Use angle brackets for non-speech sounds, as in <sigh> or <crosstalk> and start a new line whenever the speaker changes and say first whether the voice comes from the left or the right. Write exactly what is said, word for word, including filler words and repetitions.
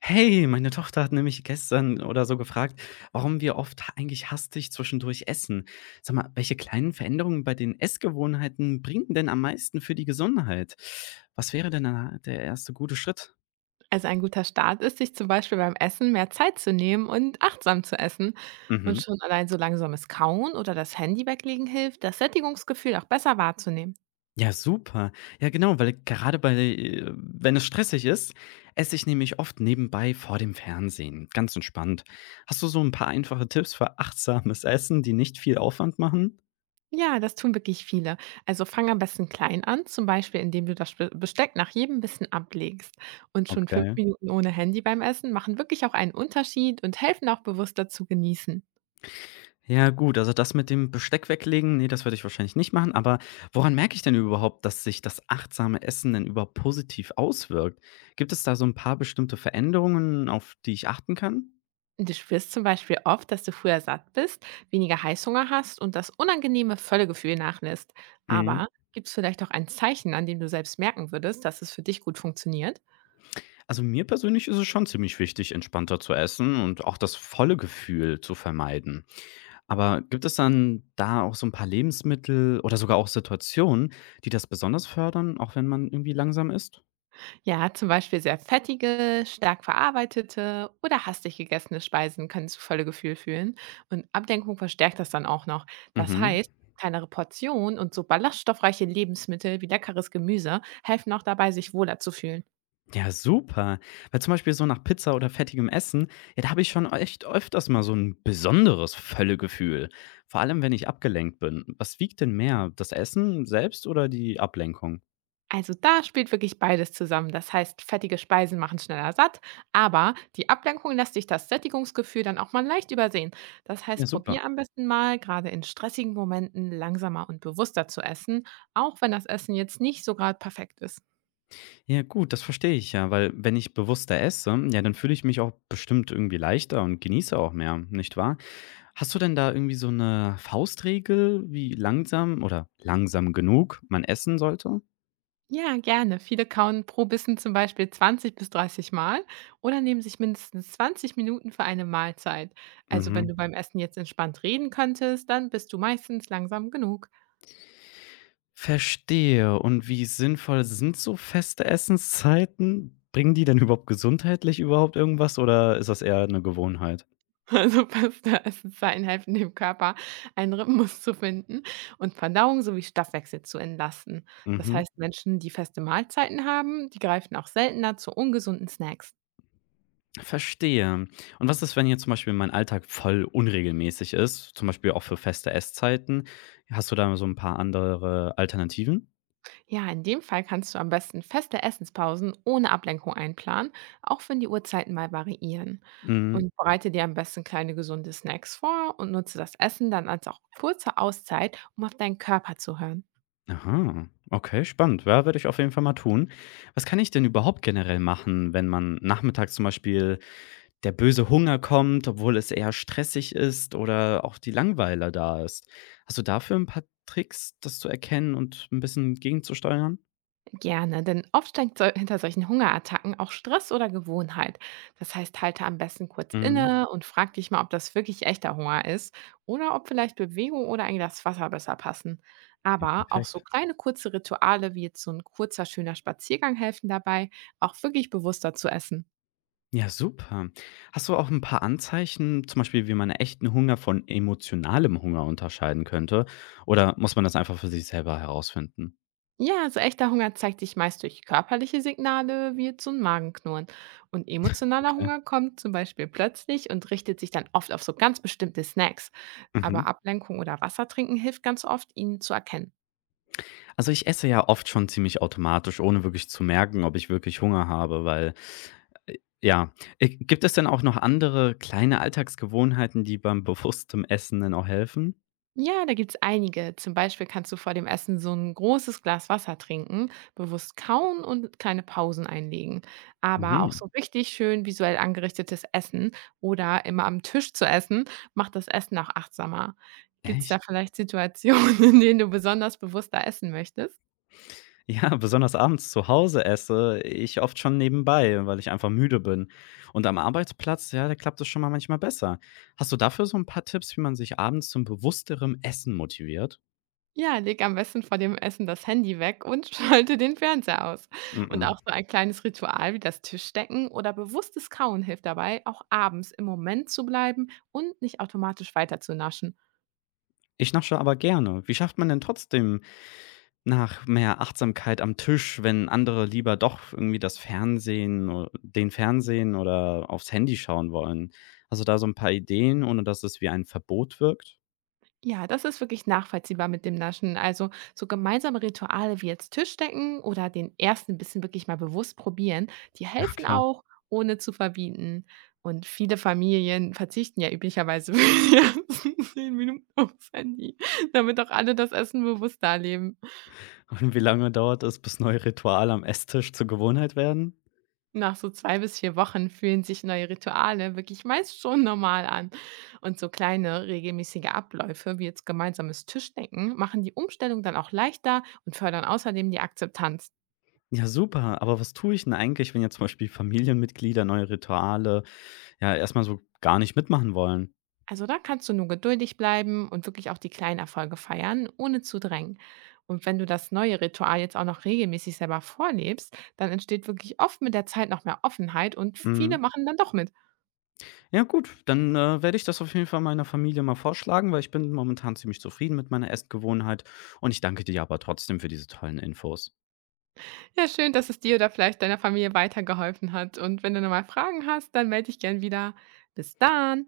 left: Hey, meine Tochter hat nämlich gestern oder so gefragt, warum wir oft eigentlich hastig zwischendurch essen. Sag mal, welche kleinen Veränderungen bei den Essgewohnheiten bringen denn am meisten für die Gesundheit? Was wäre denn da der erste gute Schritt?
right: Also ein guter Start ist, sich zum Beispiel beim Essen mehr Zeit zu nehmen und achtsam zu essen. Und
left: Mhm.
right: schon allein so langsames Kauen oder das Handy weglegen hilft, das Sättigungsgefühl auch besser wahrzunehmen.
left: Ja, super. Ja, genau, weil gerade bei, äh, wenn es stressig ist, esse ich nämlich oft nebenbei vor dem Fernsehen. Ganz entspannt. Hast du so ein paar einfache Tipps für achtsames Essen, die nicht viel Aufwand machen?
right: Ja, das tun wirklich viele. Also fang am besten klein an, zum Beispiel indem du das Be- Besteck nach jedem Bissen ablegst. Und schon fünf
left: Okay.
right: Minuten ohne Handy beim Essen machen wirklich auch einen Unterschied und helfen auch bewusster zu genießen.
left: Ja gut, also das mit dem Besteck weglegen, nee das werde ich wahrscheinlich nicht machen, aber woran merke ich denn überhaupt, dass sich das achtsame Essen denn überhaupt positiv auswirkt? Gibt es da so ein paar bestimmte Veränderungen, auf die ich achten kann?
right: Und du spürst zum Beispiel oft, dass du früher satt bist, weniger Heißhunger hast und das unangenehme Völlegefühl nachlässt.
left: Mhm.
right: Aber gibt es vielleicht auch ein Zeichen, an dem du selbst merken würdest, dass es für dich gut funktioniert?
left: Also, mir persönlich ist es schon ziemlich wichtig, entspannter zu essen und auch das volle Gefühl zu vermeiden. Aber gibt es dann da auch so ein paar Lebensmittel oder sogar auch Situationen, die das besonders fördern, auch wenn man irgendwie langsam isst?
right: Ja, zum Beispiel sehr fettige, stark verarbeitete oder hastig gegessene Speisen können zu Völlegefühl führen, und Ablenkung verstärkt das dann auch noch. Das
left: Mhm.
right: heißt, kleinere Portionen und so ballaststoffreiche Lebensmittel wie leckeres Gemüse helfen auch dabei, sich wohler zu fühlen.
left: Ja, super. Weil zum Beispiel so nach Pizza oder fettigem Essen, ja, da habe ich schon echt öfters mal so ein besonderes Völlegefühl. Vor allem, wenn ich abgelenkt bin. Was wiegt denn mehr, das Essen selbst oder die Ablenkung?
right: Also da spielt wirklich beides zusammen. Das heißt, fettige Speisen machen schneller satt, aber die Ablenkung lässt sich das Sättigungsgefühl dann auch mal leicht übersehen. Das
left: Ja,
right: heißt,
left: super.
right: probier am besten mal, gerade in stressigen Momenten langsamer und bewusster zu essen, auch wenn das Essen jetzt nicht so gerade perfekt ist.
left: Ja gut, das verstehe ich ja, weil wenn ich bewusster esse, ja, dann fühle ich mich auch bestimmt irgendwie leichter und genieße auch mehr, nicht wahr? Hast du denn da irgendwie so eine Faustregel, wie langsam oder langsam genug man essen sollte?
right: Ja, gerne. Viele kauen pro Bissen zum Beispiel zwanzig bis dreißig Mal oder nehmen sich mindestens zwanzig Minuten für eine Mahlzeit. Also wenn
left: Mhm.
right: du beim Essen jetzt entspannt reden könntest, dann bist du meistens langsam genug.
left: Verstehe. Und wie sinnvoll sind so feste Essenszeiten? Bringen die denn überhaupt gesundheitlich überhaupt irgendwas oder ist das eher eine Gewohnheit?
right: <laughs> Also Pasta Essen helfen dem Körper, einen Rhythmus zu finden und Verdauung sowie Stoffwechsel zu entlasten. Das
left: Mhm,
right: heißt, Menschen, die feste Mahlzeiten haben, die greifen auch seltener zu ungesunden Snacks.
left: verstehe. Und was ist, wenn jetzt zum Beispiel mein Alltag voll unregelmäßig ist, zum Beispiel auch für feste Esszeiten? Hast du da so ein paar andere Alternativen?
right: Ja, in dem Fall kannst du am besten feste Essenspausen ohne Ablenkung einplanen, auch wenn die Uhrzeiten mal variieren.
left: Mhm.
right: Und bereite dir am besten kleine gesunde Snacks vor und nutze das Essen dann als auch kurze Auszeit, um auf deinen Körper zu hören.
left: Aha, okay, spannend. Ja, werde ich auf jeden Fall mal tun. Was kann ich denn überhaupt generell machen, wenn man nachmittags zum Beispiel der böse Hunger kommt, obwohl es eher stressig ist oder auch die Langeweile da ist. Hast du dafür 'n paar Tricks, das zu erkennen und 'n bisschen gegenzusteuern?
right: Gerne, denn oft steckt sol- hinter solchen Hungerattacken auch Stress oder Gewohnheit. Das heißt, halte am besten kurz
left: Mhm.
right: inne und frag dich mal, ob das wirklich echter Hunger ist oder ob vielleicht Bewegung oder ein Glas Wasser besser passen.
left: Ja,
right: Aber auch so
left: perfekt.
right: kleine kurze Rituale wie jetzt so ein kurzer, schöner Spaziergang helfen dabei, auch wirklich bewusster zu essen.
left: Ja, super. Hast du auch 'n paar Anzeichen, zum Beispiel, wie man echten Hunger von emotionalem Hunger unterscheiden könnte? Oder muss man das einfach für sich selber herausfinden?
right: Ja, also echter Hunger zeigt sich meist durch körperliche Signale wie jetzt so ein Magenknurren. Und emotionaler
left: Okay.
right: Hunger kommt zum Beispiel plötzlich und richtet sich dann oft auf so ganz bestimmte Snacks.
left: Mhm.
right: Aber Ablenkung oder Wasser trinken hilft ganz oft, ihn zu erkennen.
left: Also, ich esse ja oft schon ziemlich automatisch, ohne wirklich zu merken, ob ich wirklich Hunger habe, weil ja. Äh, gibt es denn auch noch andere kleine Alltagsgewohnheiten, die beim bewusstem Essen denn auch helfen?
right: Ja, da gibt's einige. Zum Beispiel kannst du vor dem Essen so ein großes Glas Wasser trinken, bewusst kauen und kleine Pausen einlegen. Aber auch
left: Mhm.
right: so richtig schön visuell angerichtetes Essen oder immer am Tisch zu essen, macht das Essen auch achtsamer. Gibt's
left: Echt?
right: da vielleicht Situationen, <laughs> in denen du besonders bewusster essen möchtest?
left: Ja, besonders abends zu Hause esse ich oft schon nebenbei, weil ich einfach müde bin. Und am Arbeitsplatz, ja, da klappt es schon mal manchmal besser. Hast du dafür so ein paar Tipps, wie man sich abends zum bewussterem Essen motiviert?
right: Ja, leg am besten vor dem Essen das Handy weg und <laughs> schalte den Fernseher aus. Und
left: Mm-mm.
right: auch so ein kleines Ritual wie das Tischdecken oder bewusstes Kauen hilft dabei, auch abends im Moment zu bleiben und nicht automatisch weiter zu naschen.
left: Ich nasche aber gerne. Wie schafft man denn trotzdem nach mehr Achtsamkeit am Tisch, wenn andere lieber doch irgendwie das Fernsehen o den Fernsehen oder aufs Handy schauen wollen? Also da so ein paar Ideen, ohne dass es wie ein Verbot wirkt?
right: Ja, das ist wirklich nachvollziehbar mit dem Naschen. Also so gemeinsame Rituale wie jetzt Tischdecken oder den ersten bisschen wirklich mal bewusst probieren, die helfen
left: Okay.
right: auch, ohne zu verbieten. Und viele Familien verzichten ja üblicherweise <laughs> für die ersten zehn Minuten aufs Handy, damit auch alle das Essen bewusst erleben.
left: Und wie lange dauert es, bis neue Rituale am Esstisch zur Gewohnheit werden?
right: Nach so zwei bis vier Wochen fühlen sich neue Rituale wirklich meist schon normal an. Und so kleine regelmäßige Abläufe wie jetzt gemeinsames Tischdecken machen die Umstellung dann auch leichter und fördern außerdem die Akzeptanz.
left: Ja, super, aber was tue ich denn eigentlich, wenn jetzt zum Beispiel Familienmitglieder neue Rituale, ja, erstmal so gar nicht mitmachen wollen?
right: Also da kannst du nur geduldig bleiben und wirklich auch die kleinen Erfolge feiern, ohne zu drängen. Und wenn du das neue Ritual jetzt auch noch regelmäßig selber vorlebst, dann entsteht wirklich oft mit der Zeit noch mehr Offenheit und
left: Mhm.
right: viele machen dann doch mit.
left: Ja gut, dann, äh, werde ich das auf jeden Fall meiner Familie mal vorschlagen, weil ich bin momentan ziemlich zufrieden mit meiner Essgewohnheit und ich danke dir aber trotzdem für diese tollen Infos.
right: Ja, schön, dass es dir oder vielleicht deiner Familie weitergeholfen hat. Und wenn du nochmal Fragen hast, dann melde dich gern wieder. Bis dann.